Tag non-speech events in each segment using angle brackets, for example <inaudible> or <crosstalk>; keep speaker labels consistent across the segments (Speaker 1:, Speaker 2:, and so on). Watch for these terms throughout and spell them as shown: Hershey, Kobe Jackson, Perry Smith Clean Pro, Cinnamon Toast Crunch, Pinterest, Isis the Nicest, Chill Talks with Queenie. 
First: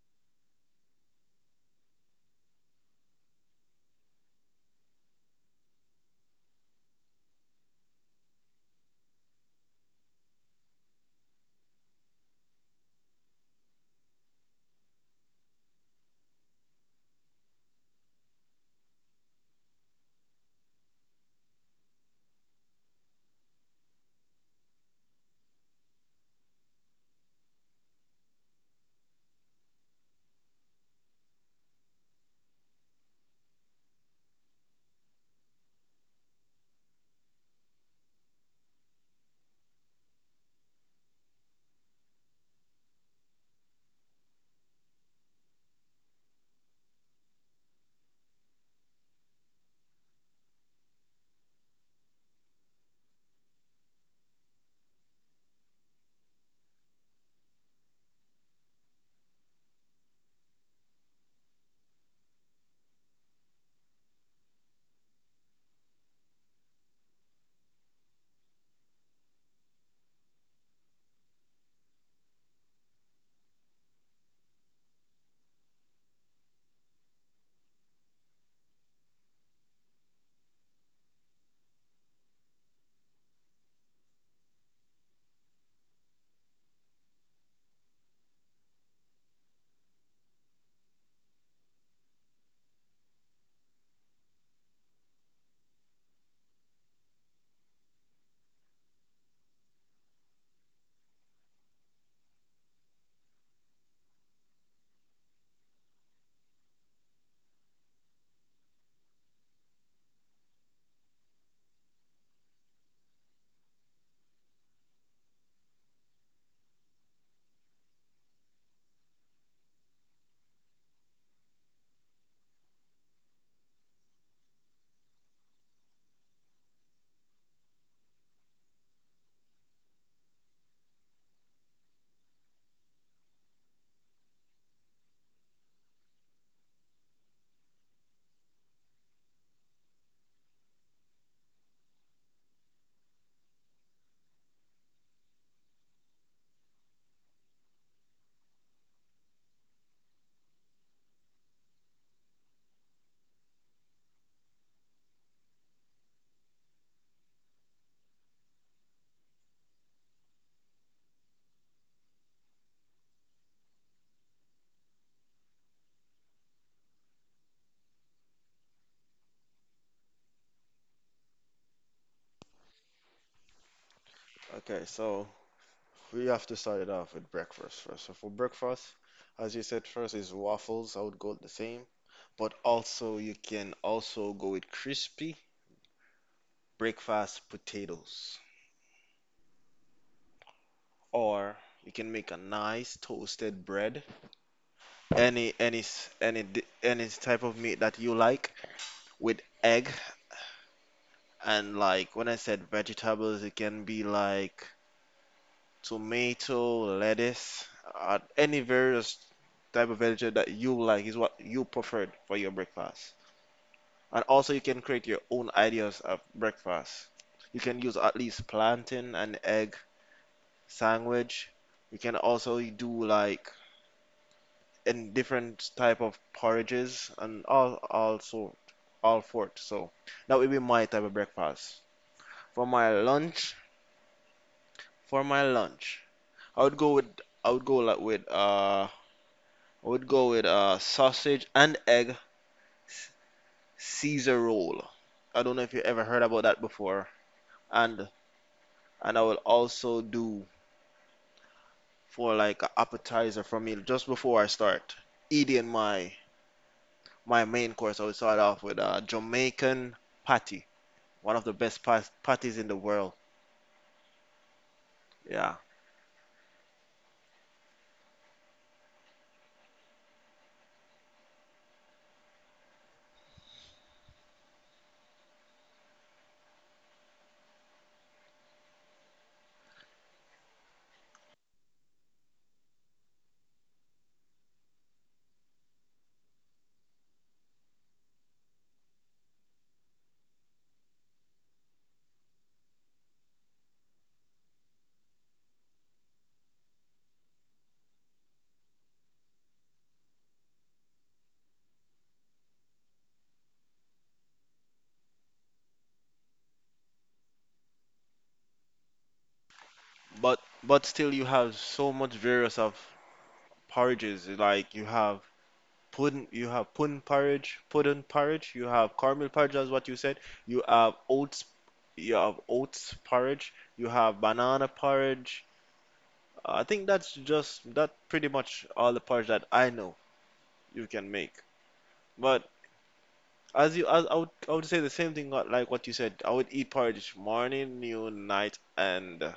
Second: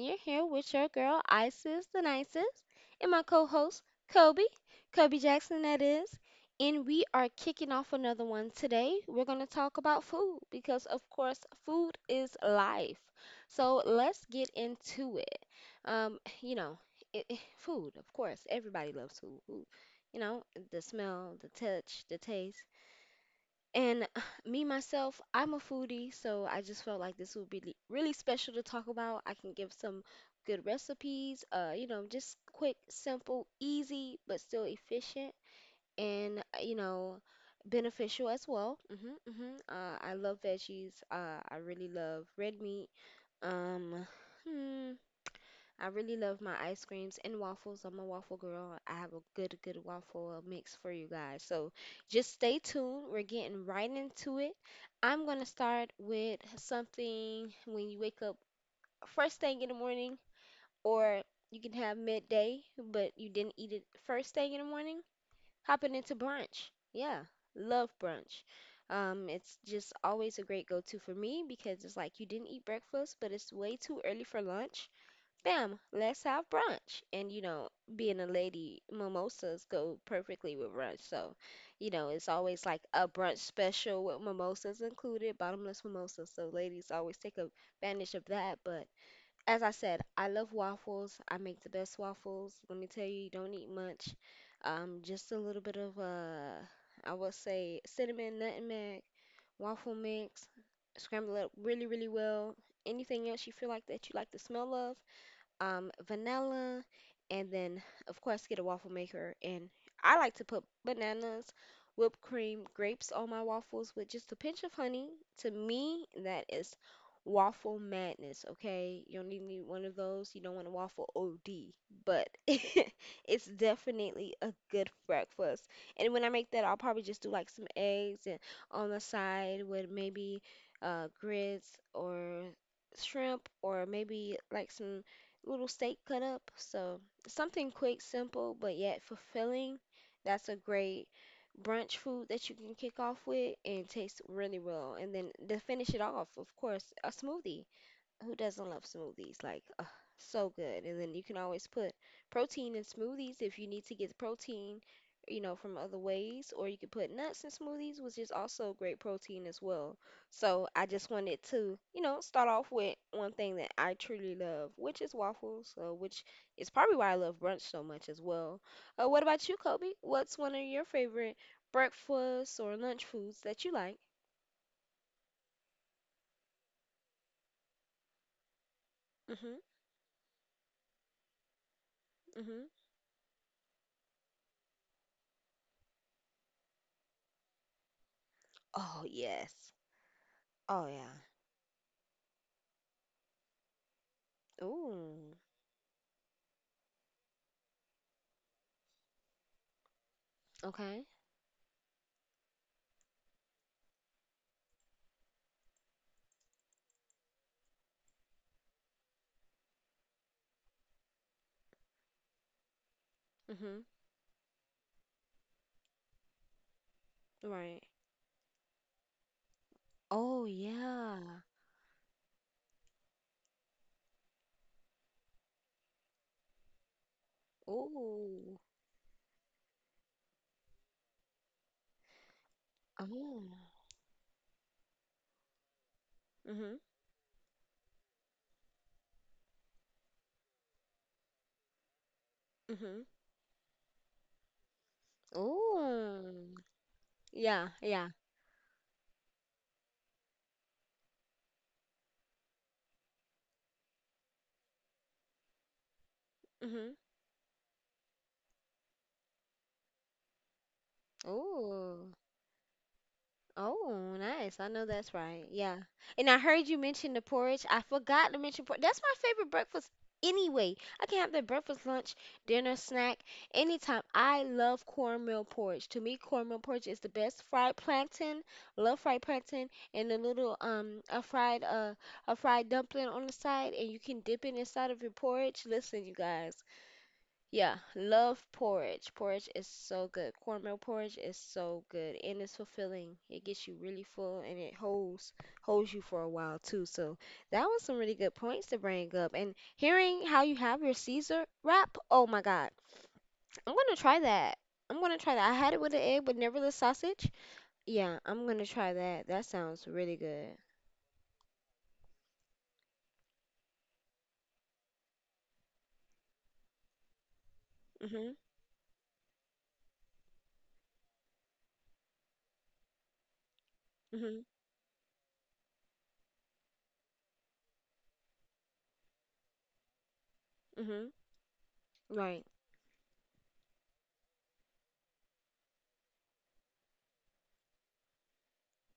Speaker 1: You're here with your girl Isis the Nicest and my co-host Kobe, Kobe Jackson that is. And we are kicking off another one today. We're going to talk about food because of course food is life. So let's get into it. Um, you know, food, of course, everybody loves food. You know, the smell, the touch, the taste. And <sighs> me, myself, I'm a foodie, so I just felt like this would be really special to talk about. I can give some good recipes, just quick, simple, easy, but still efficient and, beneficial as well. I love veggies. I really love red meat. Um, hmm, I really love my ice creams and waffles. I'm a waffle girl. I have a good, good waffle mix for you guys. So just stay tuned. We're getting right into it. I'm going to start with something when you wake up first thing in the morning, or you can have midday, but you didn't eat it first thing in the morning. Hopping into brunch. Yeah, love brunch. It's just always a great go to for me because it's like you didn't eat breakfast, but it's way too early for lunch. Bam, let's have brunch. And being a lady, mimosas go perfectly with brunch. So, it's always like a brunch special with mimosas included, bottomless mimosas. So ladies always take advantage of that. But as I said, I love waffles. I make the best waffles. Let me tell you, you don't need much. Just a little bit of I would say cinnamon, nutmeg, waffle mix, scramble it up really, really well. Anything else you feel like that you like the smell of? Vanilla, and then, of course, get a waffle maker. And I like to put bananas, whipped cream, grapes on my waffles with just a pinch of honey. To me, that is waffle madness, okay? You don't need one of those. You don't want a waffle OD, but <laughs> it's definitely a good breakfast. And when I make that, I'll probably just do like some eggs and on the side with maybe grits or shrimp or maybe like some little steak cut up. So something quick, simple, but yet fulfilling. That's a great brunch food that you can kick off with and tastes really well. And then to finish it off, of course, a smoothie. Who doesn't love smoothies? Like, ugh, so good. And then you can always put protein in smoothies if you need to get protein, from other ways. Or you could put nuts in smoothies, which is also great protein as well. So I just wanted to, start off with one thing that I truly love, which is waffles, which is probably why I love brunch so much as well. What about you, Kobe? What's one of your favorite breakfast or lunch foods that you like?
Speaker 2: Okay, so we have to start it off with breakfast first. So for breakfast, as you said
Speaker 1: Mm-hmm.
Speaker 2: first is waffles. I would go the same, but
Speaker 1: Mm-hmm.
Speaker 2: also you can also go with crispy breakfast potatoes,
Speaker 1: Oh, yes. Oh, yeah.
Speaker 2: or you can make a nice toasted bread.
Speaker 1: Ooh,
Speaker 2: Any s- any di- any type of meat that you like with egg
Speaker 1: okay.
Speaker 2: and like when I said vegetables, it can be like tomato, lettuce, any various type of vegetable that you like is what you preferred for your breakfast.
Speaker 1: Hmm.
Speaker 2: And also, you can create your own ideas of breakfast. You can use
Speaker 1: Right.
Speaker 2: at least plantain and egg
Speaker 1: Oh yeah.
Speaker 2: sandwich. You can also do like in different type of porridges and all all sort
Speaker 1: Ooh.
Speaker 2: all sort. So that would be my type of breakfast. For my lunch,
Speaker 1: Oh.
Speaker 2: for my lunch, I would go
Speaker 1: Hmm.
Speaker 2: with I would go like with uh I would go with sausage and egg s-
Speaker 1: Hmm.
Speaker 2: Caesar roll. I don't know if you ever heard about that
Speaker 1: Ooh.
Speaker 2: before.
Speaker 1: Yeah,
Speaker 2: And
Speaker 1: yeah.
Speaker 2: and I will also do for like an appetizer for me just before I start eating my
Speaker 1: Hmm.
Speaker 2: my main course. I would start off with a Jamaican patty, one of the best
Speaker 1: Ooh.
Speaker 2: patties in the world.
Speaker 1: Oh, nice. I know that's
Speaker 2: Yeah,
Speaker 1: right. Yeah. And I heard you mention the porridge. I forgot to mention porridge. That's my favorite breakfast anyway. I can have that breakfast, lunch, dinner, snack, anytime. I love cornmeal porridge. To me, cornmeal porridge is the best. Fried plantain, love fried plantain, and a fried dumpling on the side, and you can dip it inside of your porridge. Listen, you guys. Yeah, love porridge. Porridge is so good. Cornmeal porridge is so good and it's fulfilling. It gets you really full and it holds you for a while too. So that was some really good points to bring up. And hearing how you have your Caesar wrap, oh my God. I'm gonna try that. I'm gonna try that. I had it with an egg but never the sausage. Yeah, I'm gonna try that. That sounds
Speaker 2: but
Speaker 1: really good.
Speaker 2: still you have so much various of porridges. Like you have pudding, you have pudding porridge, you
Speaker 1: Hmm.
Speaker 2: have caramel porridge, that's what you said. You have oats, you have oats porridge, you have banana
Speaker 1: Hmm.
Speaker 2: porridge. I think that's just that pretty much all the porridge that I know you can make.
Speaker 1: Hmm.
Speaker 2: But
Speaker 1: Right.
Speaker 2: as you, as I would say the same thing like what you said. I would eat porridge morning, noon, night, and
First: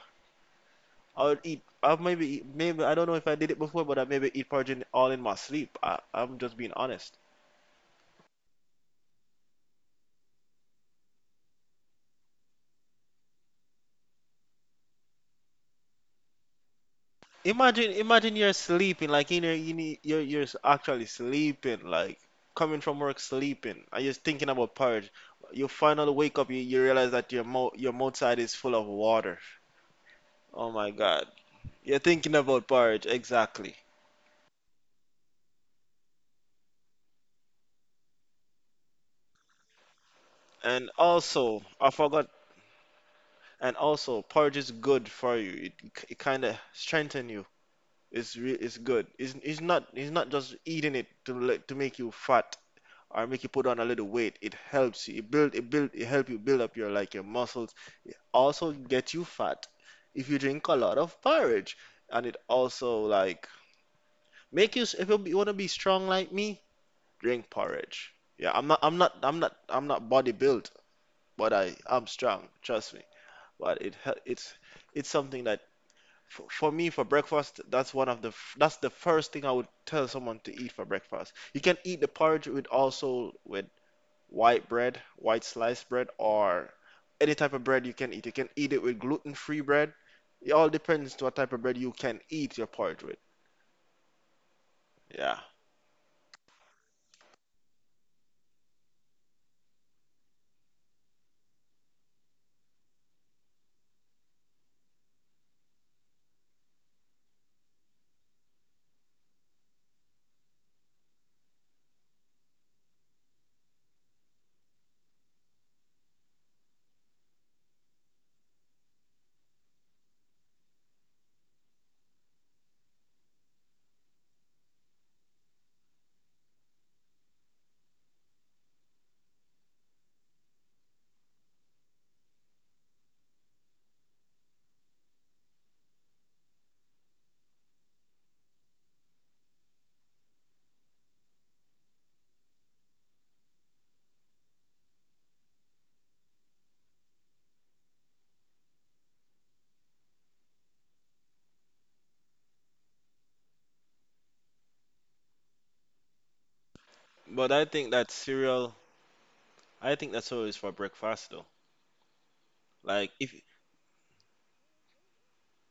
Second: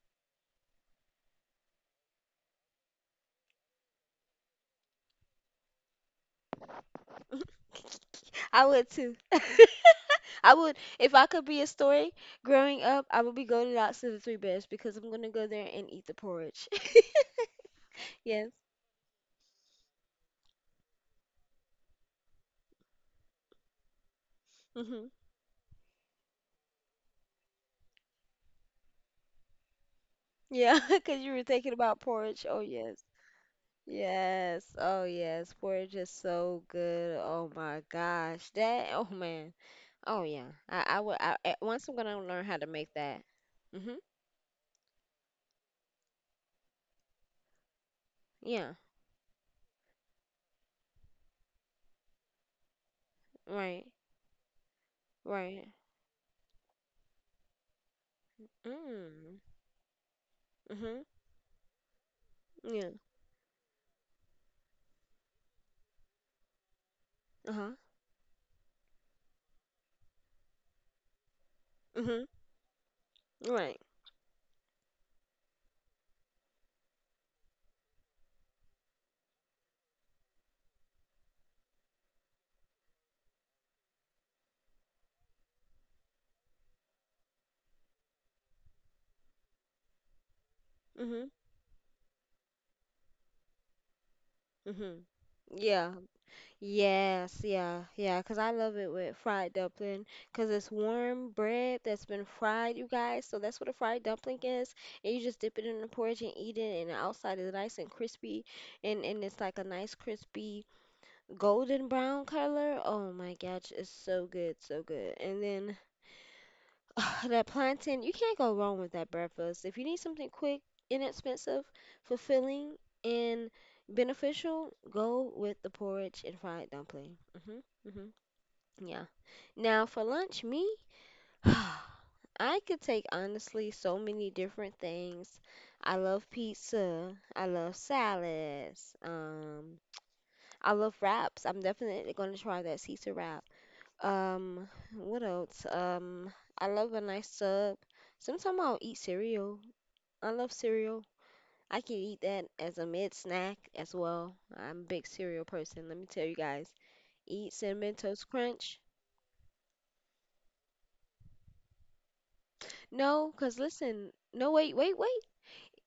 Speaker 2: I would eat. I maybe eat, maybe I don't know if I did it before, but I maybe eat porridge in, all in my sleep. I'm just being honest.
Speaker 1: <laughs> I would too. <laughs> I would, if I could be a story growing up, I would be going out to the Three Bears because I'm gonna go there and eat the porridge. <laughs>
Speaker 2: Imagine
Speaker 1: Yes.
Speaker 2: you're sleeping, like in your, you need, actually sleeping, like coming from work sleeping, and you're thinking about
Speaker 1: Mhm.
Speaker 2: porridge. You finally wake up, you realize that your mouth side is full of water.
Speaker 1: Yeah,
Speaker 2: Oh
Speaker 1: <laughs>
Speaker 2: my
Speaker 1: because you
Speaker 2: God,
Speaker 1: were thinking about
Speaker 2: you're thinking
Speaker 1: porridge. Oh
Speaker 2: about
Speaker 1: yes.
Speaker 2: porridge exactly.
Speaker 1: Yes. Oh yes. Porridge is so good. Oh my gosh. That. Oh man. Oh yeah. I
Speaker 2: And
Speaker 1: would.
Speaker 2: also,
Speaker 1: Once I'm
Speaker 2: I
Speaker 1: gonna
Speaker 2: forgot.
Speaker 1: learn how to make that.
Speaker 2: And
Speaker 1: Mhm.
Speaker 2: also, porridge is good for you. It kind of strengthen you.
Speaker 1: Yeah.
Speaker 2: It's good. It's not just eating it to make you fat, or make you put
Speaker 1: Right.
Speaker 2: on a little weight. It helps you. It
Speaker 1: Right.
Speaker 2: build it build it help you build up your like your muscles. Also get
Speaker 1: Mm.
Speaker 2: you fat if you drink a
Speaker 1: Mhm.
Speaker 2: lot of porridge. And it
Speaker 1: Yeah.
Speaker 2: also like make you if you want to be strong like me,
Speaker 1: Uh
Speaker 2: drink
Speaker 1: huh.
Speaker 2: porridge. Yeah, I'm not body built, but
Speaker 1: Mhm.
Speaker 2: I'm strong, trust me.
Speaker 1: Right.
Speaker 2: But it's something that for me for breakfast that's one of the f- that's the first thing I would tell someone to eat for breakfast. You can eat the porridge with also with white bread, white sliced bread, or any type of bread you can eat. You can eat it with gluten-free bread. It all
Speaker 1: Mm-hmm.
Speaker 2: depends to what type of bread you can eat your porridge with.
Speaker 1: Hmm.
Speaker 2: Yeah.
Speaker 1: Yeah. Yes. Yeah. Yeah. Cause I love it with fried dumpling. Cause it's warm bread that's been fried, you guys. So that's what a fried dumpling is. And you just dip it in the porridge and eat it. And the outside is nice and crispy. And it's like a nice crispy golden brown color. Oh my gosh, it's so good, so good. And then <sighs> ugh, that plantain, you can't go wrong with that breakfast. If you need something quick, inexpensive, fulfilling, and beneficial, go with the porridge and fried dumpling. Mhm. Mhm. Yeah. Now for lunch, me, <sighs> I could take honestly so many different things. I love pizza. I love salads. I love wraps. I'm definitely gonna try that Caesar wrap. Um, what else? I love a nice sub. Sometimes I'll eat cereal. I love cereal. I can eat that as a mid snack as well. I'm a big cereal person, let me tell you guys. Eat
Speaker 2: But I
Speaker 1: Cinnamon
Speaker 2: think that
Speaker 1: Toast Crunch.
Speaker 2: cereal, I think that's always for breakfast though. Like
Speaker 1: No,
Speaker 2: if
Speaker 1: 'cause listen, no, wait, wait, wait.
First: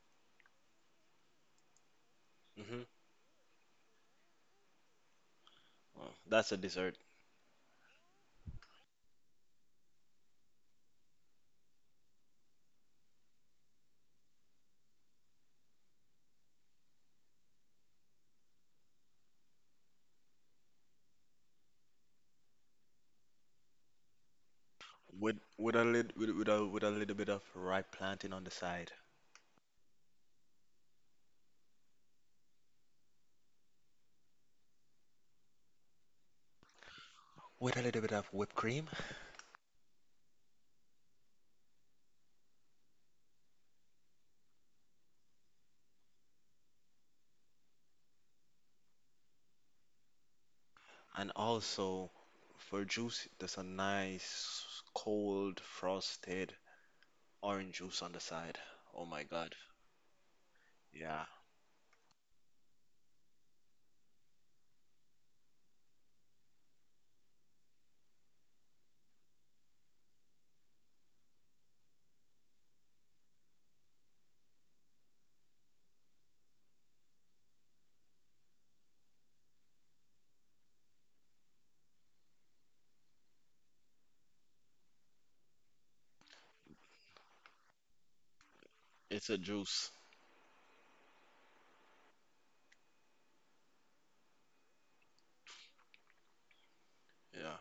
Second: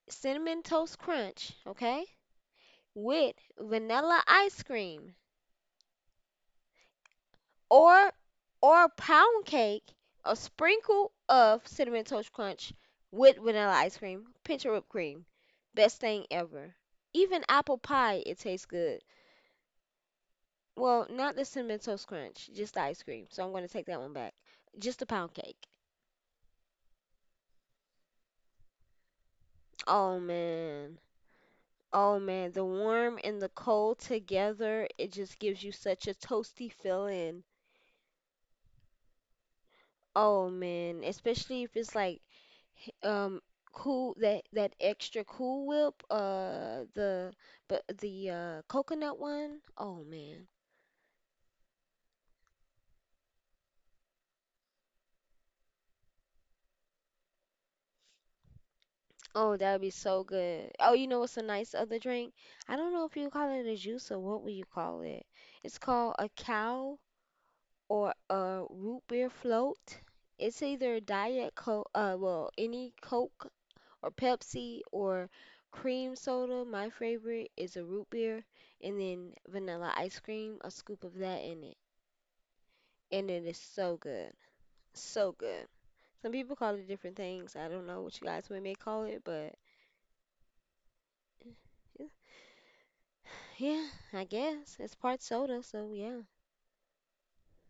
Speaker 1: Cinnamon Toast Crunch, okay?
Speaker 2: hmm,
Speaker 1: With vanilla ice cream,
Speaker 2: well, that's a dessert.
Speaker 1: or or pound cake, a sprinkle of Cinnamon Toast Crunch with vanilla ice cream, pinch of whipped cream. Best thing ever. Even apple pie, it tastes good. Well, not the Cinnamon Toast Crunch, just the ice cream. So I'm gonna take that one back. Just the pound cake.
Speaker 2: With a lit with a little bit of ripe plantain on the side.
Speaker 1: Oh man. Oh man, the warm and the cold together, it just gives you such a toasty feeling.
Speaker 2: With a little bit of whipped cream.
Speaker 1: Oh man, especially if it's like h- um cool, that extra Cool Whip, the but the coconut one. Oh man.
Speaker 2: And also for juice, there's a nice cold frosted orange juice on the side. Oh my
Speaker 1: Oh,
Speaker 2: God.
Speaker 1: that would be so good. Oh, you know what's
Speaker 2: Yeah,
Speaker 1: a nice other drink? I don't know if you call it a juice or what would you call it? It's called a cow or a root beer float. It's either diet coke, well, any coke or Pepsi or cream soda. My favorite is a root beer and then vanilla ice cream, a scoop of that in it. And it is so good. So good. Some people call it different things. I don't know what you guys may call it,
Speaker 2: it's a
Speaker 1: but
Speaker 2: juice.
Speaker 1: yeah, I guess it's part soda, so yeah,
Speaker 2: Yeah,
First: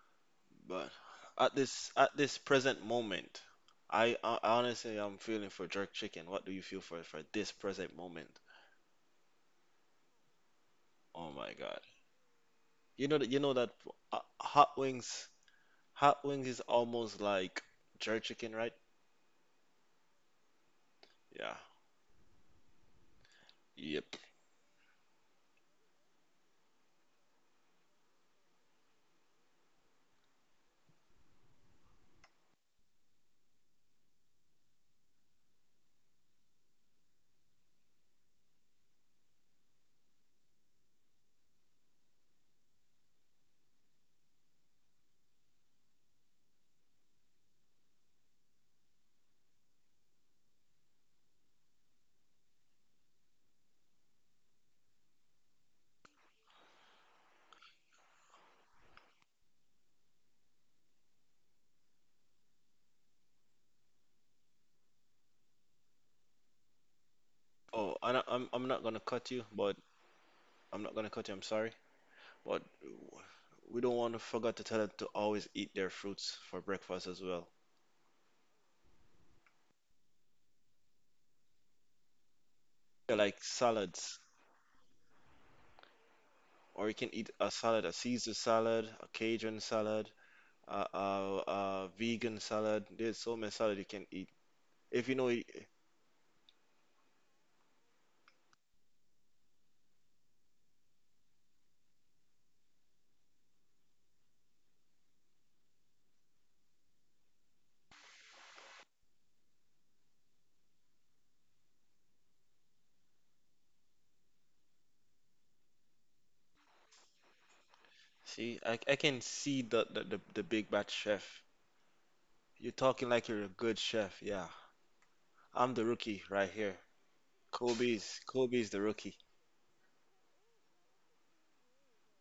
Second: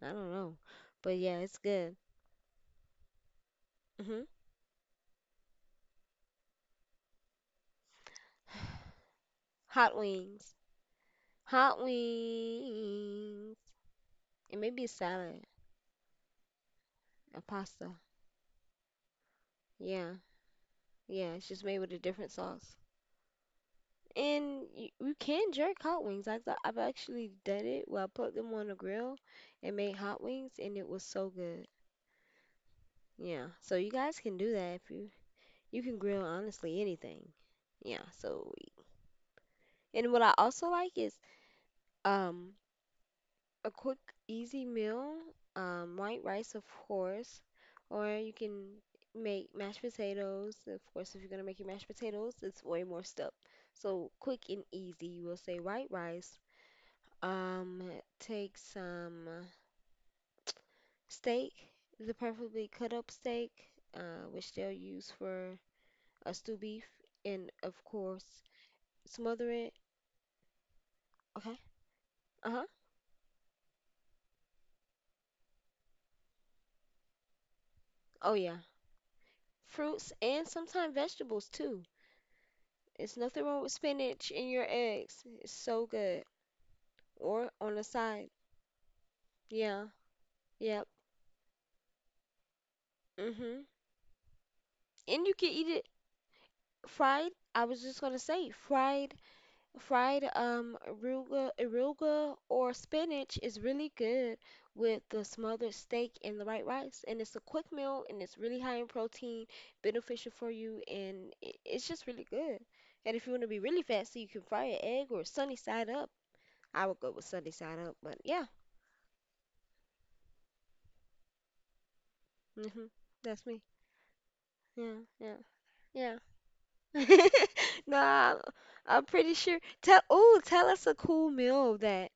Speaker 1: I don't know.
Speaker 2: but
Speaker 1: But yeah,
Speaker 2: at
Speaker 1: it's
Speaker 2: this
Speaker 1: good.
Speaker 2: at this present moment,
Speaker 1: hmm
Speaker 2: I honestly I'm feeling for jerk chicken. What do you feel for this present moment?
Speaker 1: Hot wings.
Speaker 2: Oh my
Speaker 1: Hot
Speaker 2: God! You know
Speaker 1: wings.
Speaker 2: that uh,
Speaker 1: It may
Speaker 2: hot
Speaker 1: be a
Speaker 2: wings
Speaker 1: salad,
Speaker 2: hot wings is almost
Speaker 1: a
Speaker 2: like
Speaker 1: pasta.
Speaker 2: jerk chicken, right?
Speaker 1: Yeah, yeah, it's
Speaker 2: Yeah.
Speaker 1: just made with a different sauce.
Speaker 2: Yep.
Speaker 1: And you can jerk hot wings. I've actually done it where I put them on the grill and made hot wings, and it was so good. Yeah, so you guys can do that if you can grill honestly anything. Yeah, so and what I also like is um a quick easy meal, white rice of course, or you can make mashed potatoes. Of course, if you're gonna make your mashed potatoes, it's way more stuff. So quick and easy, you will say white rice. Um, take some steak, the preferably cut up steak, which they'll use for a stew beef, and of
Speaker 2: Oh, and I'm
Speaker 1: course,
Speaker 2: not gonna cut you,
Speaker 1: smother
Speaker 2: but
Speaker 1: it.
Speaker 2: I'm not gonna cut you. I'm
Speaker 1: Okay.
Speaker 2: sorry, but
Speaker 1: Uh-huh.
Speaker 2: we don't want to forget to tell them to always eat their fruits for breakfast as well.
Speaker 1: Oh yeah. Fruits and sometimes vegetables too.
Speaker 2: Yeah,
Speaker 1: It's
Speaker 2: like
Speaker 1: nothing wrong with
Speaker 2: salads,
Speaker 1: spinach in your eggs. It's so good.
Speaker 2: or you can eat a
Speaker 1: Or on
Speaker 2: salad,
Speaker 1: the
Speaker 2: a Caesar
Speaker 1: side.
Speaker 2: salad, a Cajun
Speaker 1: Yeah.
Speaker 2: salad,
Speaker 1: Yep.
Speaker 2: a vegan salad. There's so many
Speaker 1: Mm-hmm.
Speaker 2: salad you can eat. If you know,
Speaker 1: And you
Speaker 2: y-
Speaker 1: can eat it fried. I was just gonna say fried. Arugula or spinach is really good with the smothered steak and the white rice, and it's a quick meal and it's really high in protein, beneficial for you, and it's just really good. And if you want to be really fancy, you can fry an egg or sunny side up. I would go with sunny side up, but yeah,
Speaker 2: See, I can see the big bad chef. You're
Speaker 1: hmm
Speaker 2: talking like you're a
Speaker 1: that's me.
Speaker 2: good chef. Yeah,
Speaker 1: Yeah,
Speaker 2: I'm the rookie
Speaker 1: yeah,
Speaker 2: right here.
Speaker 1: yeah. <laughs> Nah,
Speaker 2: Kobe's the
Speaker 1: I'm
Speaker 2: rookie.
Speaker 1: pretty sure. Tell us a cool meal that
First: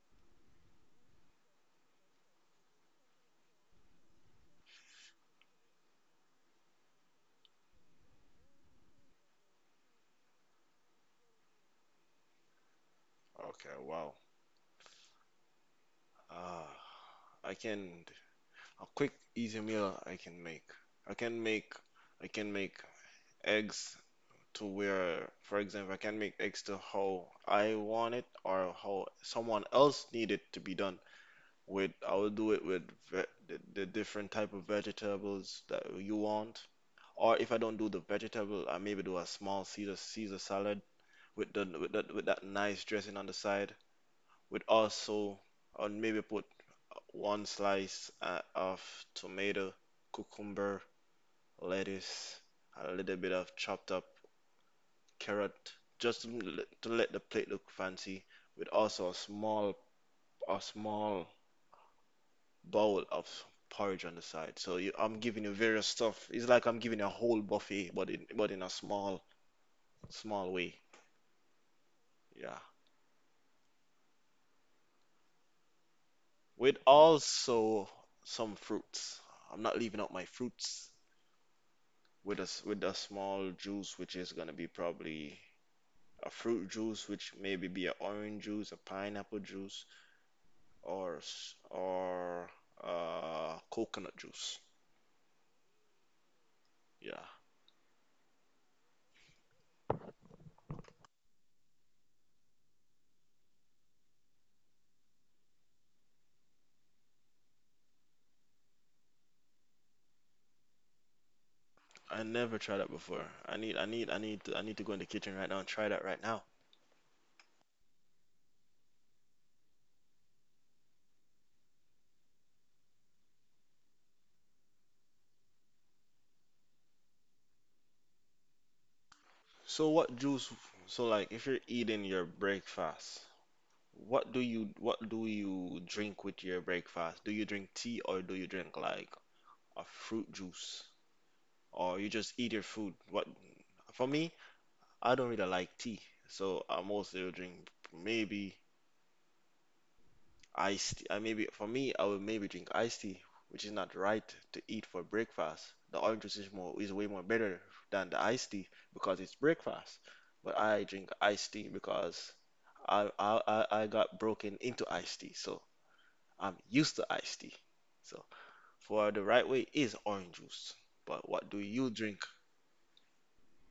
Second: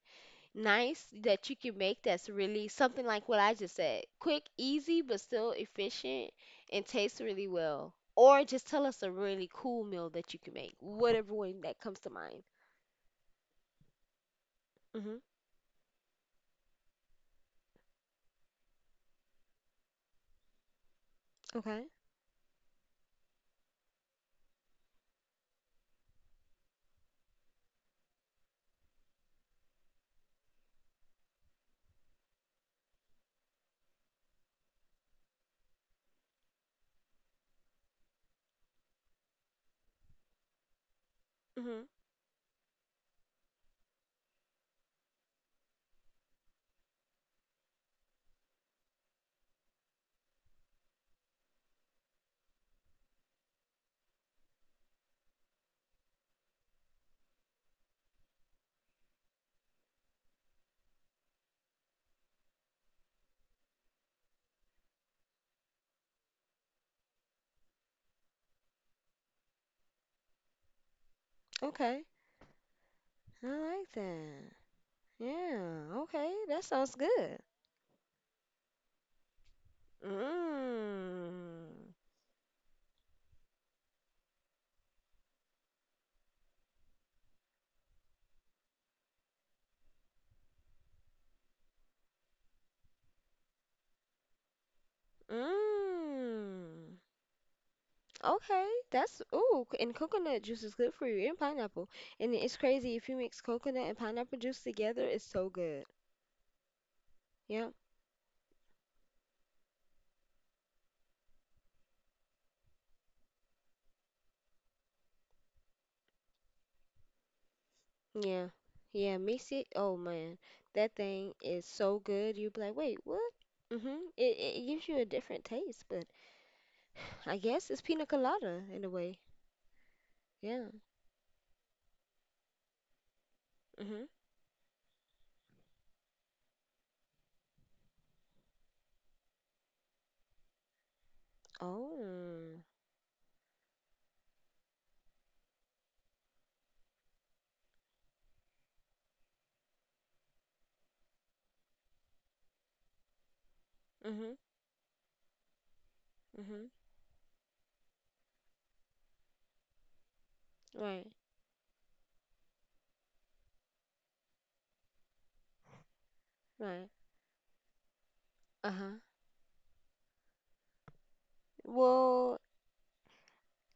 Speaker 1: nice that you can make that's really something like what I just said. Quick, easy, but still efficient and tastes really well. Or just tell us a really cool meal that you can make, whatever one that comes to mind.
Speaker 2: Okay, wow.
Speaker 1: Mhm.
Speaker 2: Uh, I can a quick easy meal I can make. I can make
Speaker 1: Okay.
Speaker 2: I can make eggs to where, for example, I can make X to how I want it or how someone else need it to be done. With I will do it with ve the different type of vegetables that you want. Or if I don't do the vegetable, I maybe do a small Caesar salad
Speaker 1: Hmm.
Speaker 2: with that nice dressing on the side. With also, or maybe put one slice of tomato, cucumber, lettuce, a little bit of chopped up carrot just to to let the plate look fancy, with also a small bowl of porridge on the side. So you, I'm giving you various stuff. It's like I'm giving you a whole buffet, but in a small way.
Speaker 1: Okay.
Speaker 2: Yeah,
Speaker 1: I like that. Yeah. Okay. That
Speaker 2: with
Speaker 1: sounds good.
Speaker 2: also some fruits. I'm not leaving out my fruits
Speaker 1: Mmm.
Speaker 2: with with a small juice, which is gonna be probably a fruit juice, which maybe be a orange juice, a pineapple juice, or coconut juice.
Speaker 1: Mmm.
Speaker 2: Yeah,
Speaker 1: Okay, and coconut juice is good for you, and pineapple. And it's crazy if you mix coconut and pineapple juice together, it's so good. Yeah,
Speaker 2: I never tried that before. I need to go in the kitchen right now and try that right now.
Speaker 1: yeah, yeah. Mix it. Oh man, that thing is so good. You'd be like, wait, what? Mhm. It gives you a different taste, but <sighs> I guess it's pina colada in a way.
Speaker 2: So what juice?
Speaker 1: Yeah.
Speaker 2: So like if you're eating your breakfast,
Speaker 1: Mhm.
Speaker 2: what do you drink with your breakfast? Do you drink tea or do you drink like a fruit juice or you just eat
Speaker 1: Oh.
Speaker 2: your food? What for me, I don't really like tea, so I mostly will drink maybe iced tea. I maybe for me, I would maybe drink iced tea, which is not
Speaker 1: Mhm.
Speaker 2: right to eat for breakfast. The orange juice is
Speaker 1: Mhm.
Speaker 2: more is way more better than the iced tea because it's breakfast. But I
Speaker 1: Right.
Speaker 2: drink iced tea because I got broken into iced tea, so I'm
Speaker 1: Right.
Speaker 2: used to iced tea. So
Speaker 1: Uh huh.
Speaker 2: for the right way is orange juice. But what do you drink?
Speaker 1: Well,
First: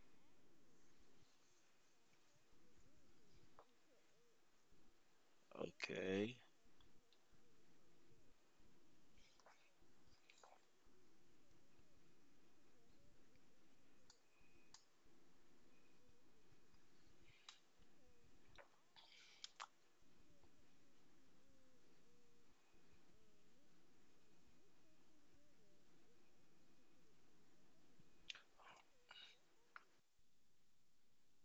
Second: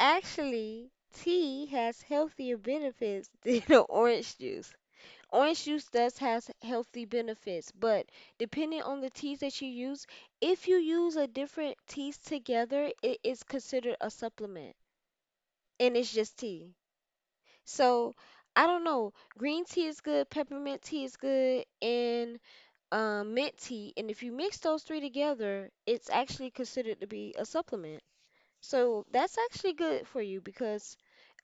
Speaker 1: actually, tea has healthier benefits <laughs> than orange juice. Orange juice does
Speaker 2: Okay,
Speaker 1: has healthy benefits, but depending on the teas that you use, if you use a different teas together, it is considered a supplement and it's just tea. So, I don't know. Green tea is good, peppermint tea is good, and mint tea. And if you mix those three together, it's actually considered to be a supplement. So that's actually good for you because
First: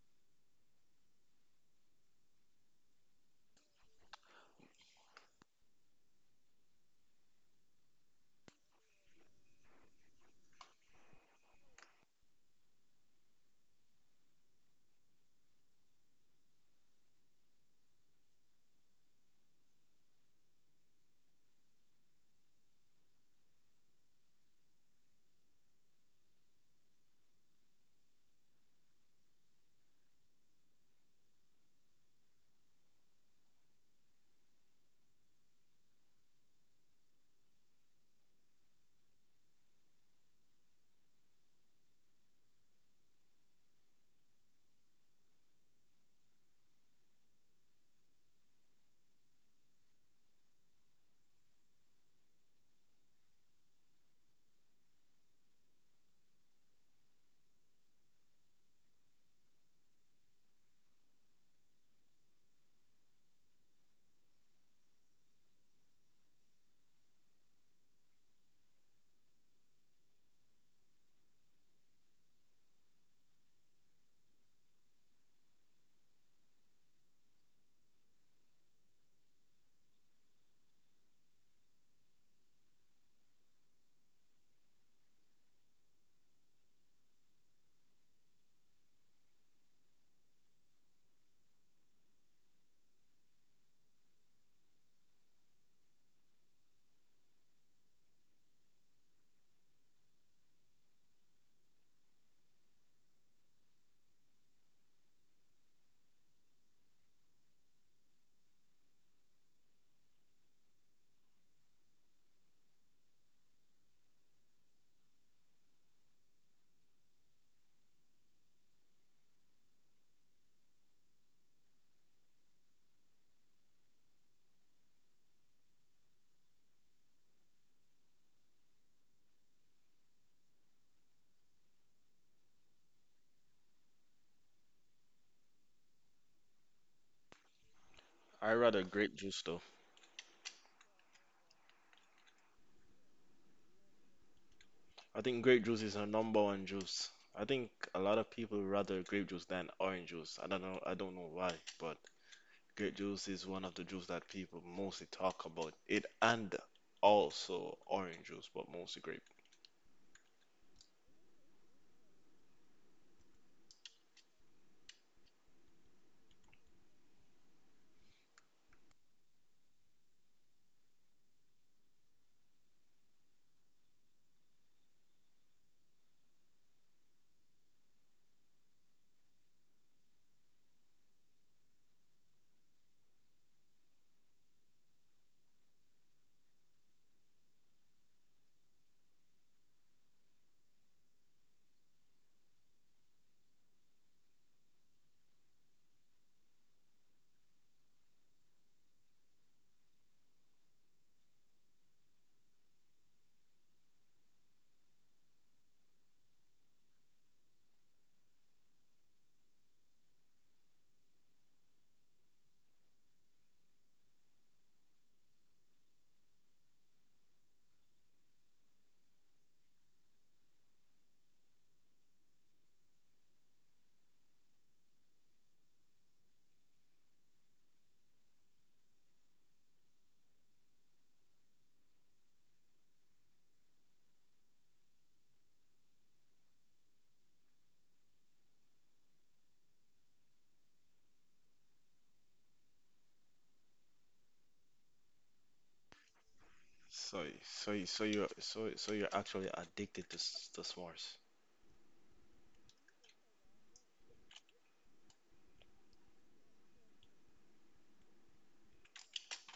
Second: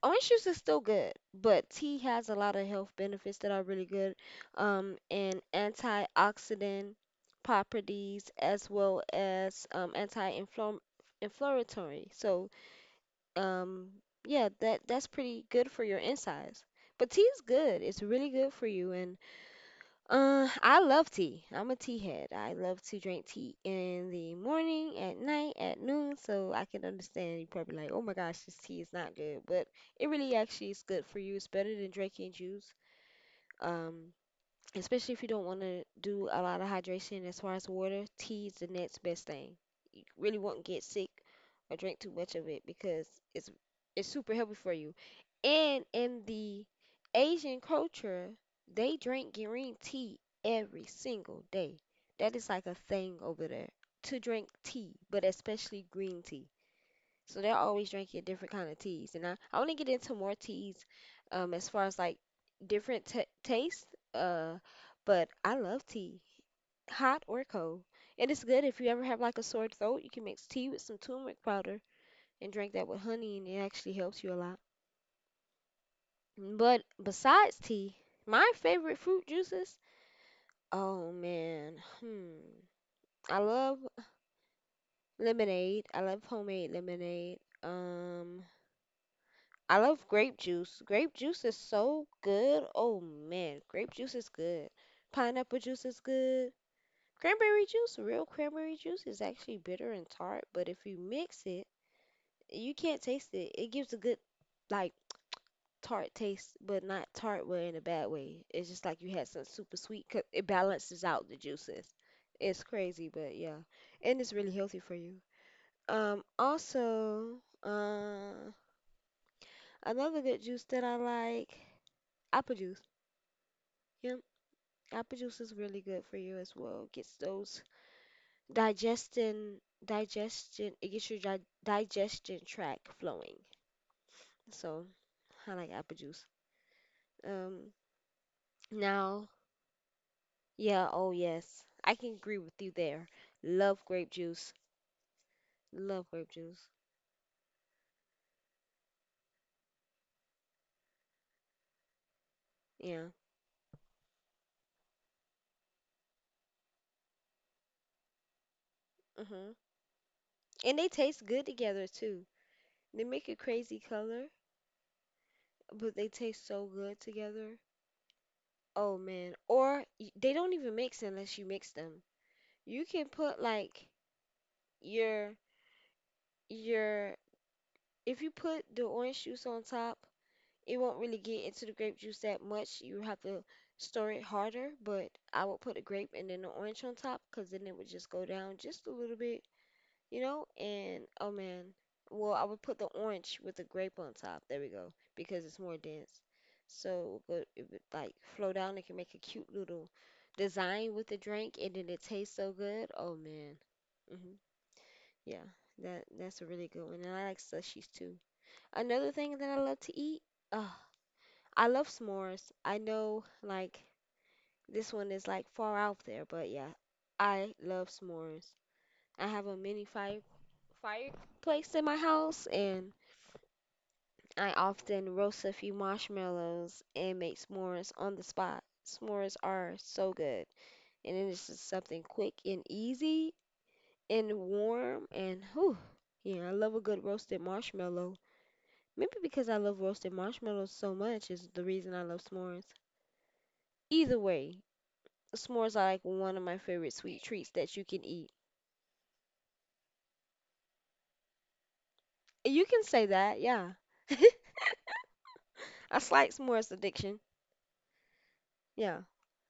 Speaker 1: orange juice is still good, but tea has a lot of health benefits that are really good, and antioxidant properties as well as anti-inflammatory. So, um, yeah, that's pretty good for your insides. But tea is good. It's really good for you, and. I love tea. I'm a tea head. I love to drink tea in the morning, at night, at noon. So I can understand you probably like, oh my gosh, this tea is not good, but it really actually is good for you. It's better than drinking juice. Um, Especially if you don't want to do a lot of hydration, as far as water, tea is the next best thing. You really won't get sick or drink too much of it because it's it's super healthy for you, and in the Asian culture they drink green tea every single day. That is like a thing over there, to drink tea, but especially green tea. So they're always drinking different kind of teas. And I want to get into more teas, as far as like different t tastes. Uh, but I love tea, hot or cold. And it's good if you ever have like a sore throat, you can mix tea with some turmeric powder and drink that with honey, and it actually helps you a lot. But besides tea, my favorite fruit juices, oh man, hmm. I love lemonade. I love homemade lemonade. Um, I love grape juice. Grape juice is so good. Oh man, grape juice is good. Pineapple juice is good. Cranberry juice, real cranberry juice is actually bitter and tart, but if you mix it, you can't taste it. It gives a good, like, tart taste, but not tart way in a bad way. It's just like you had some super sweet, 'cause it balances out the juices. It's crazy, but yeah, and it's really healthy for you. Also, another good juice that I like, apple juice. You know, apple juice is really good for you as well. Gets those it gets your di digestion tract flowing. So I like apple juice. Um,
Speaker 2: I rather grape juice
Speaker 1: Now,
Speaker 2: though.
Speaker 1: yeah, oh yes, I can agree with you there. Love grape juice.
Speaker 2: I think grape juice is our
Speaker 1: Love
Speaker 2: number
Speaker 1: grape
Speaker 2: one
Speaker 1: juice.
Speaker 2: juice. I think a lot of people rather grape juice than orange juice. I don't know why, but grape
Speaker 1: Yeah.
Speaker 2: juice is one of the juice that people mostly talk about. It and also orange juice, but mostly grape.
Speaker 1: Hmm. And they taste good together too. They make a crazy color, but they taste so good together. Oh man. Or they don't even mix unless you mix them. You can put like your your if you put the orange juice on top, it won't really get into the grape juice that much. You have to stir it harder, but I would put the grape and then the orange on top because then it would just go down just a little bit, you know? And oh man, well, I would put the orange with the grape on top. There we go, because it's more dense. So it would, it would like flow down. It can make a cute little design with the drink, and then it tastes so good. Oh man. Hmm. Yeah, that's a really good one. And I like slushies too. Another thing that I love to eat, oh, I love s'mores. I know like this one is like far out there, but yeah, I love s'mores. I have a mini fireplace in my house, and I often roast a few marshmallows and make s'mores on the spot. S'mores are so good, and it is just something quick and easy and warm and whew. Yeah, I love a good roasted marshmallow. Maybe because I love roasted marshmallows so much is the reason I love s'mores. Either way, s'mores are like one of my favorite
Speaker 2: So,
Speaker 1: sweet treats that you
Speaker 2: so
Speaker 1: can
Speaker 2: you're,
Speaker 1: eat.
Speaker 2: so you're actually addicted to to s'mores.
Speaker 1: You can say that, yeah. <laughs> A slight s'mores addiction. Yeah.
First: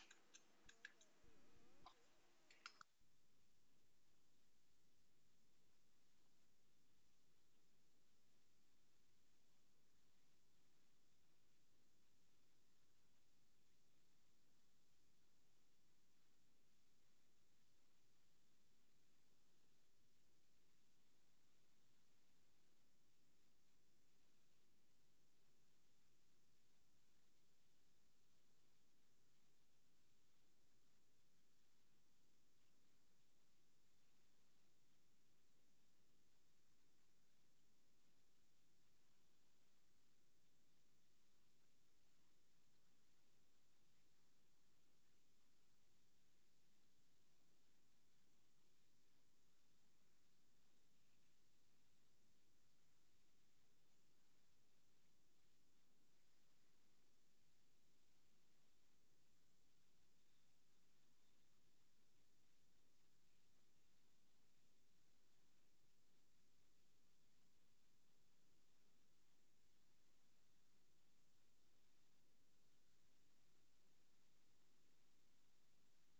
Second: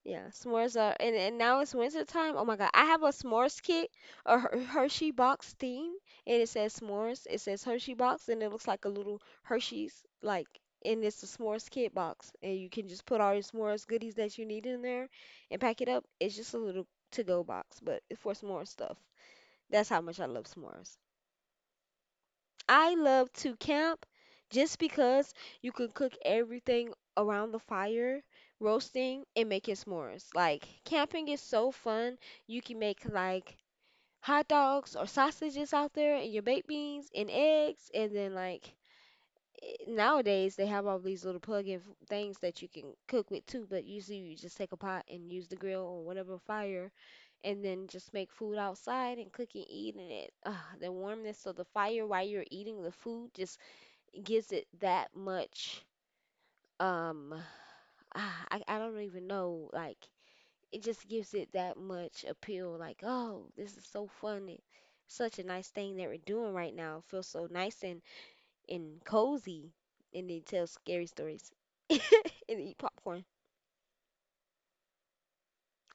Speaker 1: Yeah, s'mores are, and now it's winter time. Oh my God, I have a s'mores kit, a Hershey box theme, and it says s'mores. It says Hershey box, and it looks like a little Hershey's, like, and it's a s'mores kit box, and you can just put all your s'mores goodies that you need in there, and pack it up. It's just a little to-go box, but it's for s'more stuff. That's how much I love s'mores. I love to camp just because you can cook everything around the fire, roasting and making s'mores. Like camping is so fun. You can make like hot dogs or sausages out there and your baked beans and eggs, and then like, eh, nowadays they have all these little plug-in things that you can cook with too, but usually you just take a pot and use the grill or whatever fire and then just make food outside and cook and eat in it. Ah, the warmness of the fire while you're eating the food just gives it that much um ah, I don't even know, like it just gives it that much appeal, like oh this is so fun, it, such a nice thing that we're doing right now, feels so nice and cozy, and they tell scary stories <laughs> and eat popcorn.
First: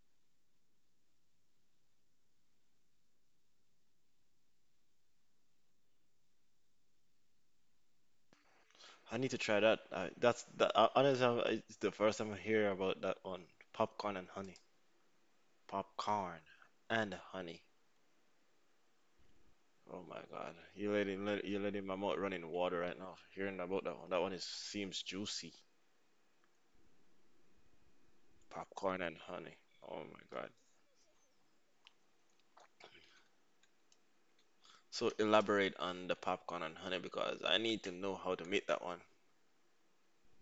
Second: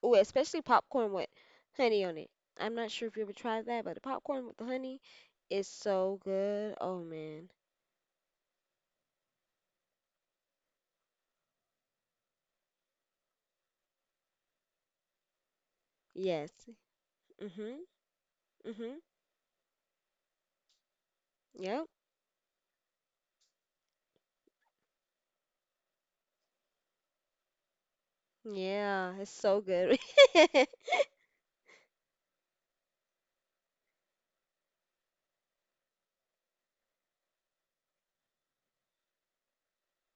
Speaker 1: Oh, especially popcorn with honey on it. I'm not sure if you ever tried that, but the popcorn with the honey is so good. Oh man.
Speaker 2: I need to try that. I, that's that. I, Honestly, I'm, it's the first time I hear about that one. Popcorn and honey. Popcorn
Speaker 1: Yes.
Speaker 2: and honey.
Speaker 1: Mhm. Mhm.
Speaker 2: Oh my God, you you letting my mouth
Speaker 1: Yep.
Speaker 2: run in water right now. Hearing about that one is seems juicy. Popcorn and honey.
Speaker 1: Yeah, it's
Speaker 2: Oh
Speaker 1: so
Speaker 2: my God.
Speaker 1: good. <laughs>
Speaker 2: So elaborate on the popcorn and honey because I need to know how to make that one.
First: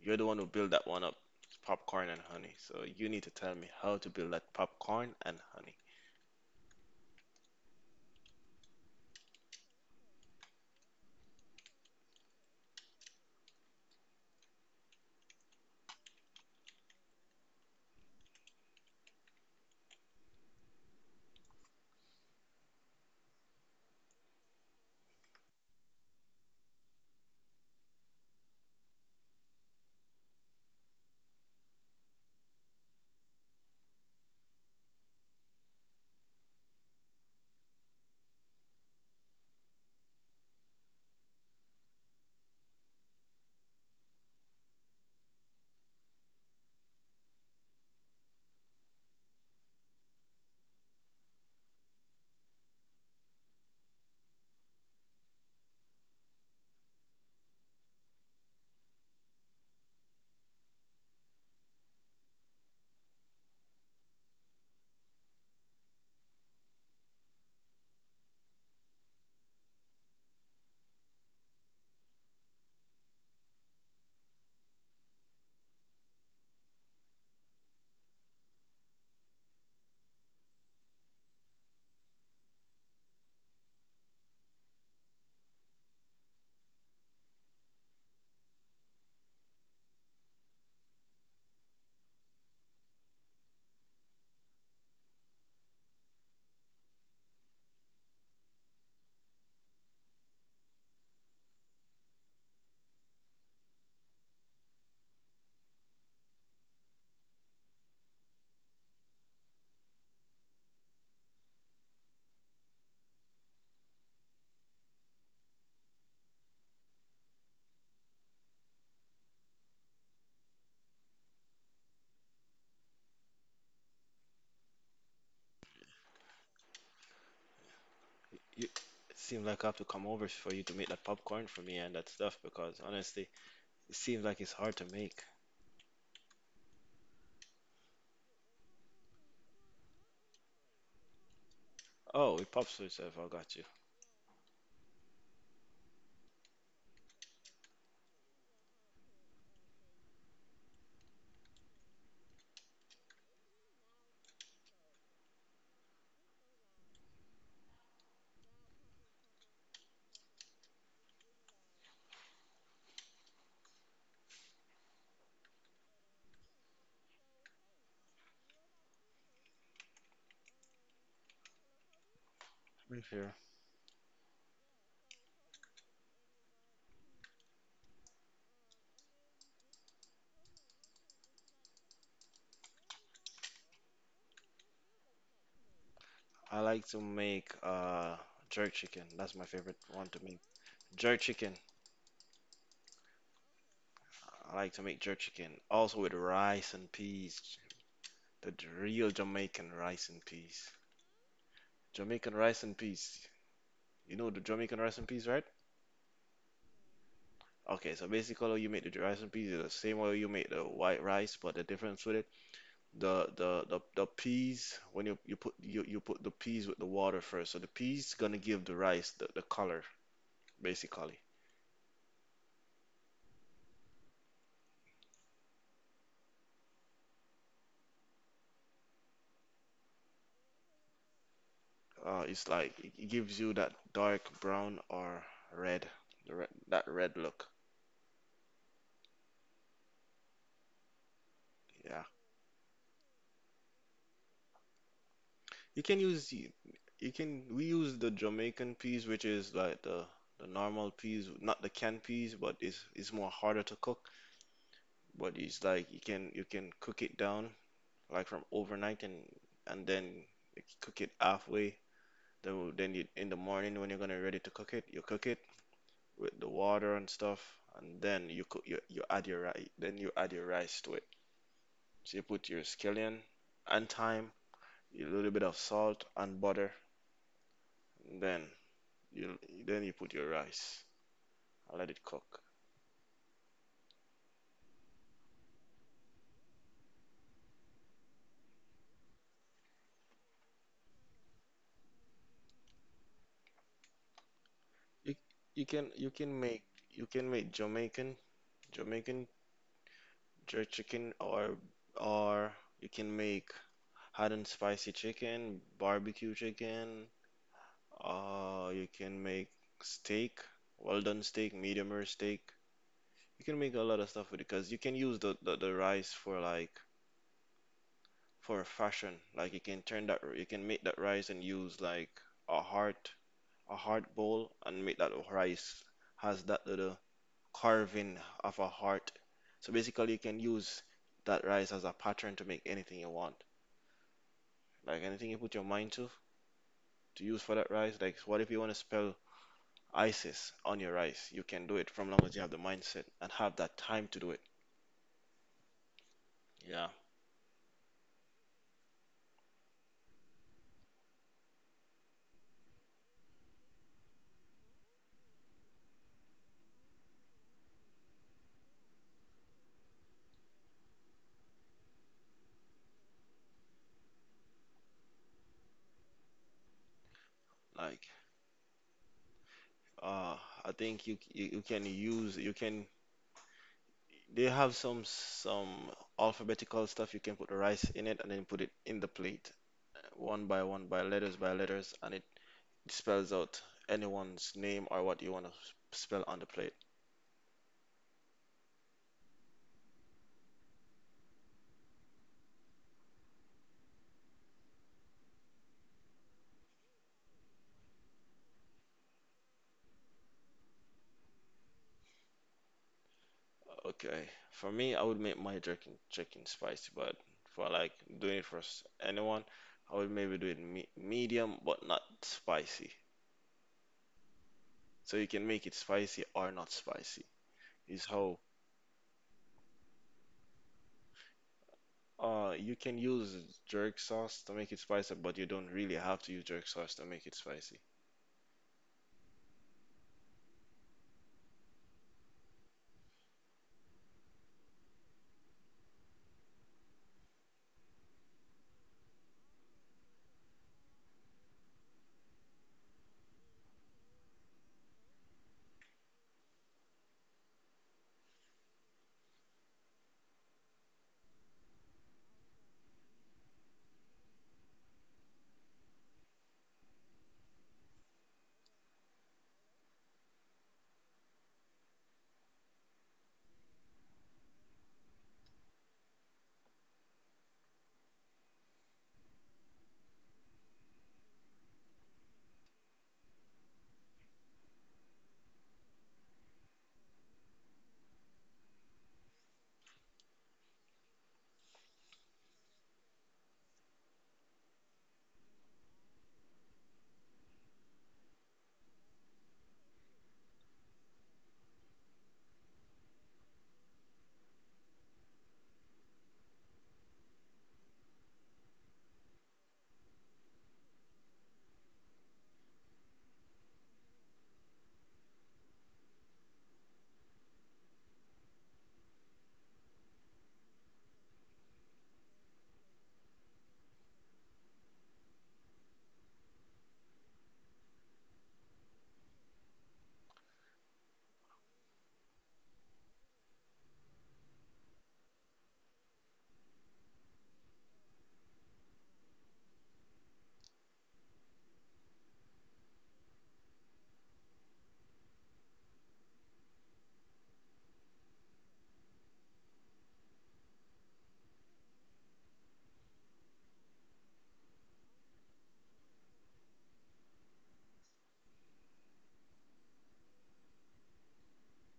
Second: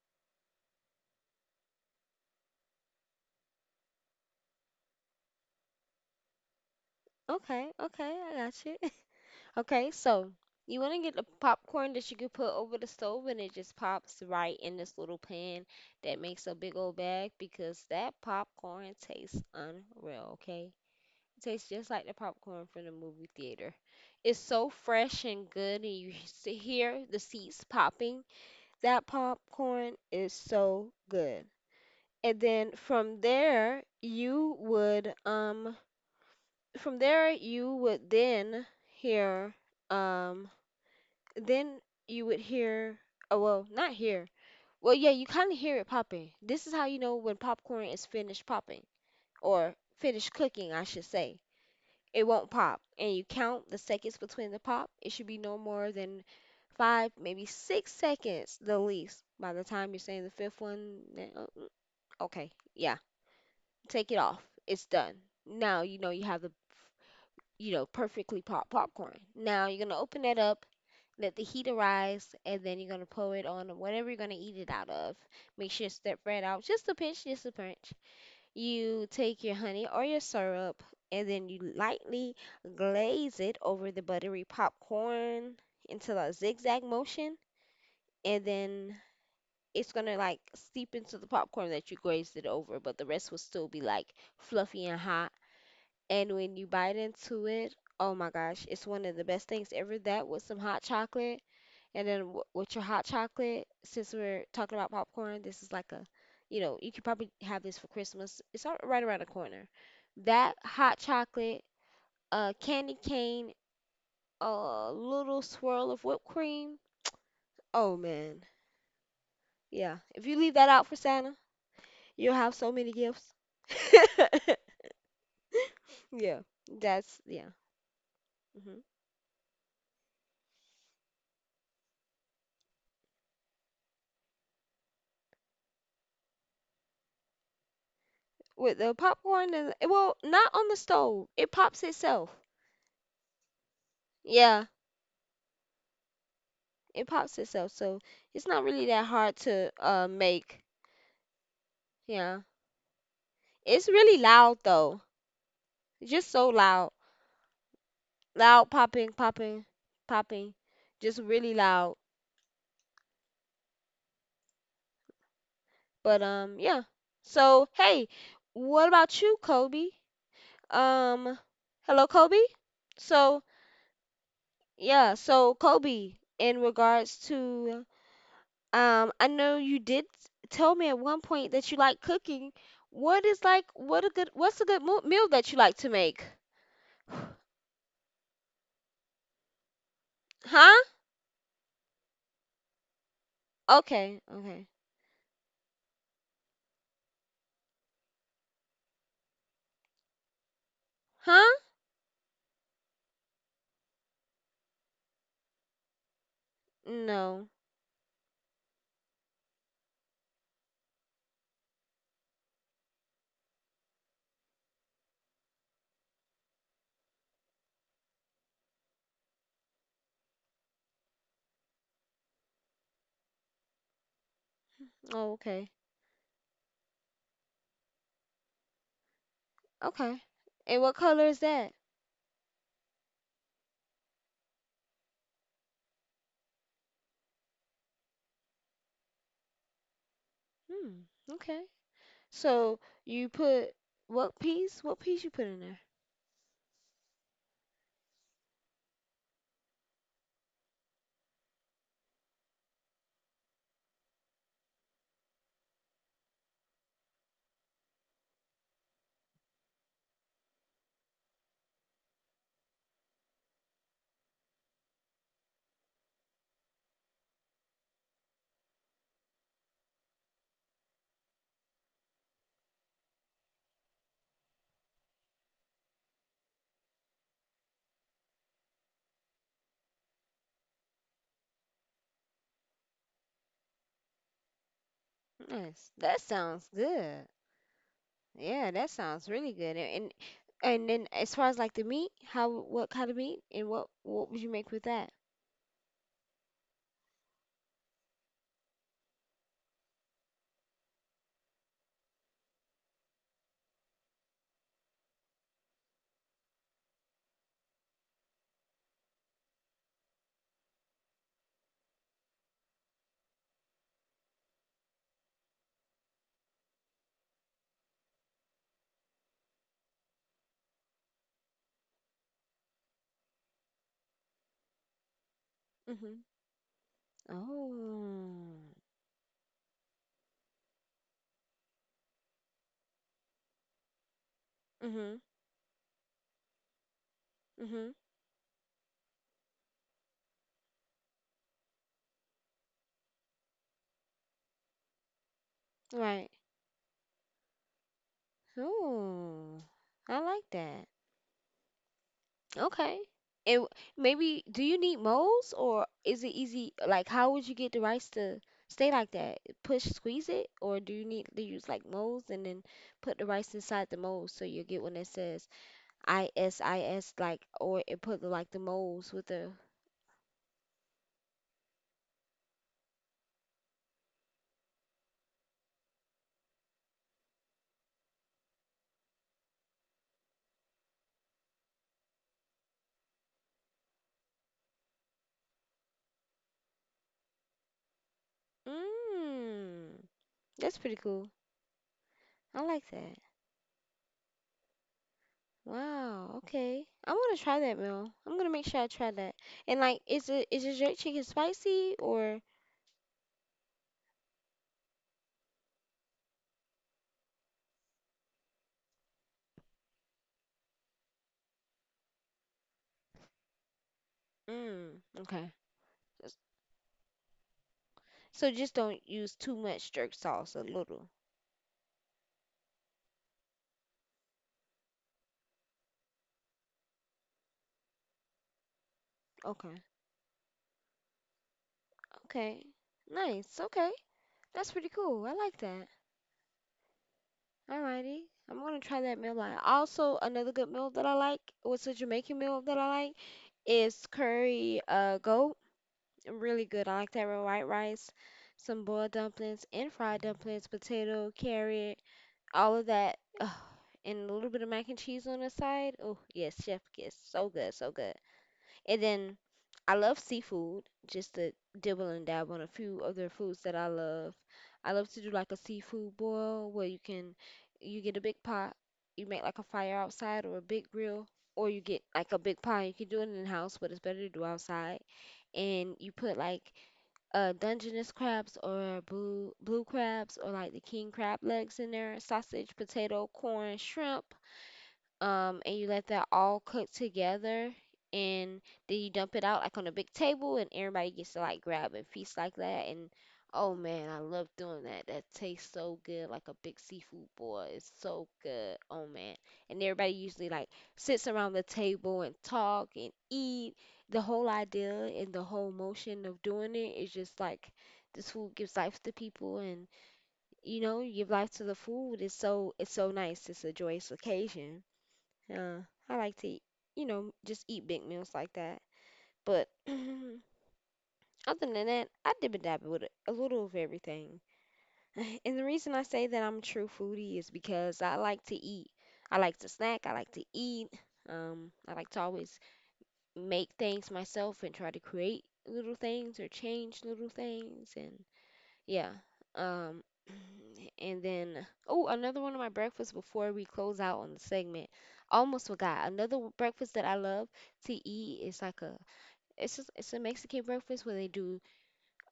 Speaker 2: You're the one who built that one up, popcorn and honey. So you need to tell me how to build that popcorn and honey.
Speaker 1: Okay, okay, I got you. Okay, so you want to get the popcorn that you can put over the stove and it just pops right in this little pan that makes a big old bag, because that popcorn tastes unreal, okay? It tastes just like the popcorn from the movie theater. It's so fresh and good, and you <laughs> hear the seeds popping. That popcorn is so good. And then from there, you would from there you would then hear um then you would hear, oh well, not hear, well, yeah, you kind of hear it popping. This is how you know when popcorn is finished popping, or finished cooking I should say. It won't pop, and you count the seconds between the pop. It should be no more than 5 maybe 6 seconds the least. By the time you're saying the fifth one, then, okay, yeah, take it off, it's done. Now you know you have the, perfectly popped popcorn. Now you're gonna open that up, let the heat arise, and then you're gonna pour it on whatever you're gonna eat it out of. Make sure it's stir fried out, just a pinch, just a pinch. You take your honey or your syrup, and then you lightly glaze it over the buttery popcorn into a zigzag motion, and then it's gonna like seep into the popcorn that you glazed it over, but the rest will still be like fluffy and hot. And when you bite into it, oh my gosh, it's one of the best things ever. That with some hot chocolate. And then w with your hot chocolate, since we're talking about popcorn, this is like a, you could probably have this for Christmas. It's all right around the corner. That hot chocolate, a candy cane, a little swirl of whipped cream. Oh man. Yeah. If you leave that out for Santa, you'll have so many gifts. <laughs> Yeah. That's yeah. Hmm.
Speaker 2: You, it seems like I have to come over for you to make that popcorn for me and that stuff because honestly, it seems like it's hard to make.
Speaker 1: With the popcorn, and well, not on the stove. It pops itself.
Speaker 2: Oh, it pops to itself. I got you.
Speaker 1: Yeah. It pops itself. So it's not really that hard to make. Yeah. It's really loud though. It's just so loud. Loud popping, popping, popping. Just really loud. But yeah. So hey, what about you, Kobe? Um Hello Kobe? So
Speaker 2: Right here.
Speaker 1: yeah, so Kobe, in regards to, I know you did tell me at one point that you like cooking. What is like what's a good meal that you like to make? <sighs>
Speaker 2: I like to make jerk chicken. That's my favorite one to
Speaker 1: Huh?
Speaker 2: make. Jerk chicken.
Speaker 1: Okay, okay.
Speaker 2: I like to make jerk chicken. Also with rice and peas. Real Jamaican rice and peas.
Speaker 1: Huh?
Speaker 2: Jamaican rice and peas. You know the Jamaican rice and peas, right?
Speaker 1: No.
Speaker 2: Okay, so basically how you make the rice and peas is the same way you make the white rice, but the difference with it, the peas when you put the peas with the water first. So the peas gonna give the rice the color basically.
Speaker 1: Oh, okay. Okay. And what color is that?
Speaker 2: It's like it gives you that dark brown or red, the red that red look.
Speaker 1: Hmm. Okay.
Speaker 2: Yeah,
Speaker 1: So you put what piece? What piece you put in there?
Speaker 2: you can use the- you can we use the Jamaican peas, which is like the normal peas, not the canned peas, but it's more harder to cook. But it's like you can cook it down like from overnight and then you cook it halfway. Then you, in the morning when you're gonna ready to cook it, you cook it with the water and stuff, and then you add your rice. Then you add your rice to it. So you put your scallion and thyme, a little bit of salt and butter. Then you you put your rice and let it cook.
Speaker 1: Nice. That sounds good. Yeah, that sounds really good. And then as far as like the meat, how what kind of meat and what would you make with that?
Speaker 2: You you can make Jamaican Jamaican jerk chicken, or or you can make hot and spicy chicken, barbecue chicken. You can make steak, well done steak, medium rare steak. You can make a lot of stuff with it because you can use the rice for like for fashion. Like you can turn that, you can make that rice and use like a heart, a heart bowl, and make that
Speaker 1: Mhm.
Speaker 2: rice has that little
Speaker 1: Oh.
Speaker 2: carving of a heart. So basically, you can use that rice as a pattern to make anything you want.
Speaker 1: Mhm.
Speaker 2: Like anything you put your mind to
Speaker 1: Mhm.
Speaker 2: use for that rice. Like what if you want to spell ISIS on your rice? You can do it from long as you have the mindset and have that time to do it.
Speaker 1: Right.
Speaker 2: Yeah,
Speaker 1: Oh. I like that. Okay. And maybe do you need molds or is it easy? Like, how would you get the rice to stay like that? Push, squeeze it, or do you need to use like molds and then put the rice inside the molds so you get one that says ISIS, like, or it put the, like the
Speaker 2: like
Speaker 1: molds with the.
Speaker 2: uh, I think you you can use you can they have some alphabetical stuff you can put the rice in it and then put it in the plate one by one by letters and it spells out anyone's name or what you want to spell on the plate.
Speaker 1: Mmm, that's pretty cool. I like that. Wow. Okay. I want to try that meal. I'm gonna make sure I try that. And like, is it is your jerk chicken spicy or?
Speaker 2: Okay, for me, I would make my chicken spicy, but for like doing it for anyone, I would maybe do it me medium but not spicy.
Speaker 1: Mmm. Okay.
Speaker 2: So you can make it spicy or not spicy.
Speaker 1: So
Speaker 2: Is
Speaker 1: just
Speaker 2: how
Speaker 1: don't use too much jerk sauce, a little.
Speaker 2: uh, you can use jerk sauce to make it spicy, but you don't really have to use jerk sauce to make it spicy.
Speaker 1: Okay. Okay. Nice. Okay. That's pretty cool. I like that. Alrighty. I'm gonna try that meal line. Also, another good meal that I like, what's a Jamaican meal that I like is curry goat. Really good. I like that with white rice, some boiled dumplings and fried dumplings, potato, carrot, all of that. Ugh. And a little bit of mac and cheese on the side. Oh yes, chef gets so good, so good. And then I love seafood, just to dibble and dab on a few other foods that I love. I love to do like a seafood boil where you get a big pot, you make like a fire outside or a big grill, or you get like a big pot. You can do it in the house, but it's better to do outside. And you put like Dungeness crabs or blue crabs or like the king crab legs in there, sausage, potato, corn, shrimp, and you let that all cook together, and then you dump it out like on a big table, and everybody gets to like grab and feast like that. And oh man, I love doing that. That tastes so good, like a big seafood boil. It's so good. Oh man, and everybody usually like sits around the table and talk and eat. The whole idea and the whole motion of doing it is just like this food gives life to people, and you know, you give life to the food. It's so nice. It's a joyous occasion. Yeah, I like to, you know, just eat big meals like that. But <laughs> <clears throat> other than that, I dib and dab with a little of everything. <laughs> And the reason I say that I'm a true foodie is because I like to eat. I like to snack. I like to eat. I like to always make things myself and try to create little things or change little things. And yeah. Um, <clears throat> and then, oh, another one of my breakfasts before we close out on the segment. Almost forgot. Another breakfast that I love to eat is like a it's a Mexican breakfast where they do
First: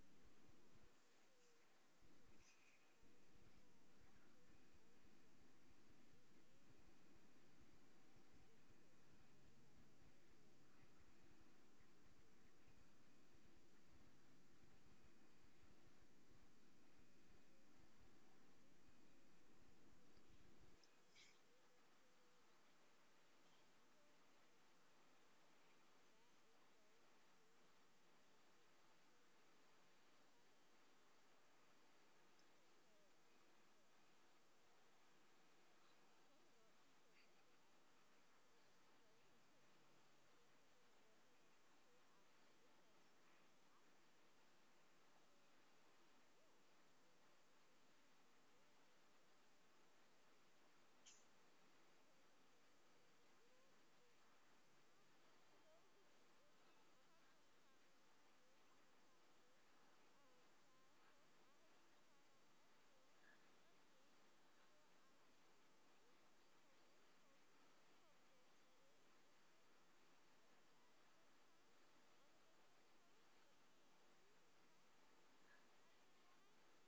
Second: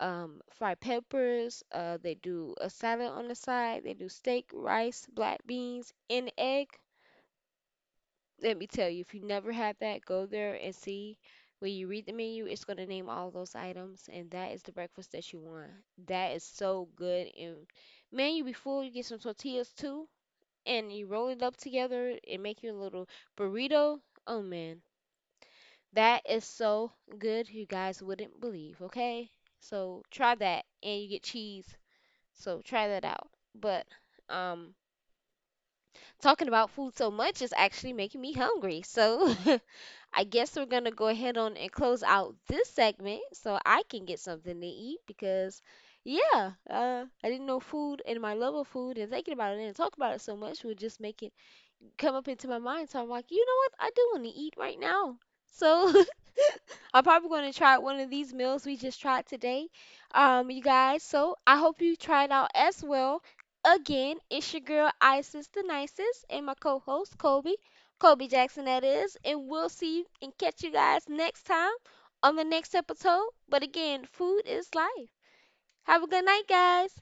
Speaker 1: fried peppers, they do a salad on the side, they do steak, rice, black beans, and egg. Let me tell you, if you never had that, go there and see. When you read the menu, it's going to name all those items, and that is the breakfast that you want. That is so good. And man, you be full. You get some tortillas too, and you roll it up together and make you a little burrito. Oh man, that is so good. You guys wouldn't believe. Okay, so try that, and you get cheese. So try that out. But um, talking about food so much is actually making me hungry. So <laughs> I guess we're gonna go ahead on and close out this segment so I can get something to eat because, yeah, I didn't know food and my love of food and thinking about it and talk about it so much would just make it come up into my mind. So I'm like, you know what? I do want to eat right now. So I'm probably going to try one of these meals we just tried today, you guys. So I hope you try it out as well. Again, it's your girl Isis the Nicest and my co-host Kobe, Kobe Jackson that is, and we'll see you and catch you guys next time on the next episode. But again, food is life. Have a good night, guys.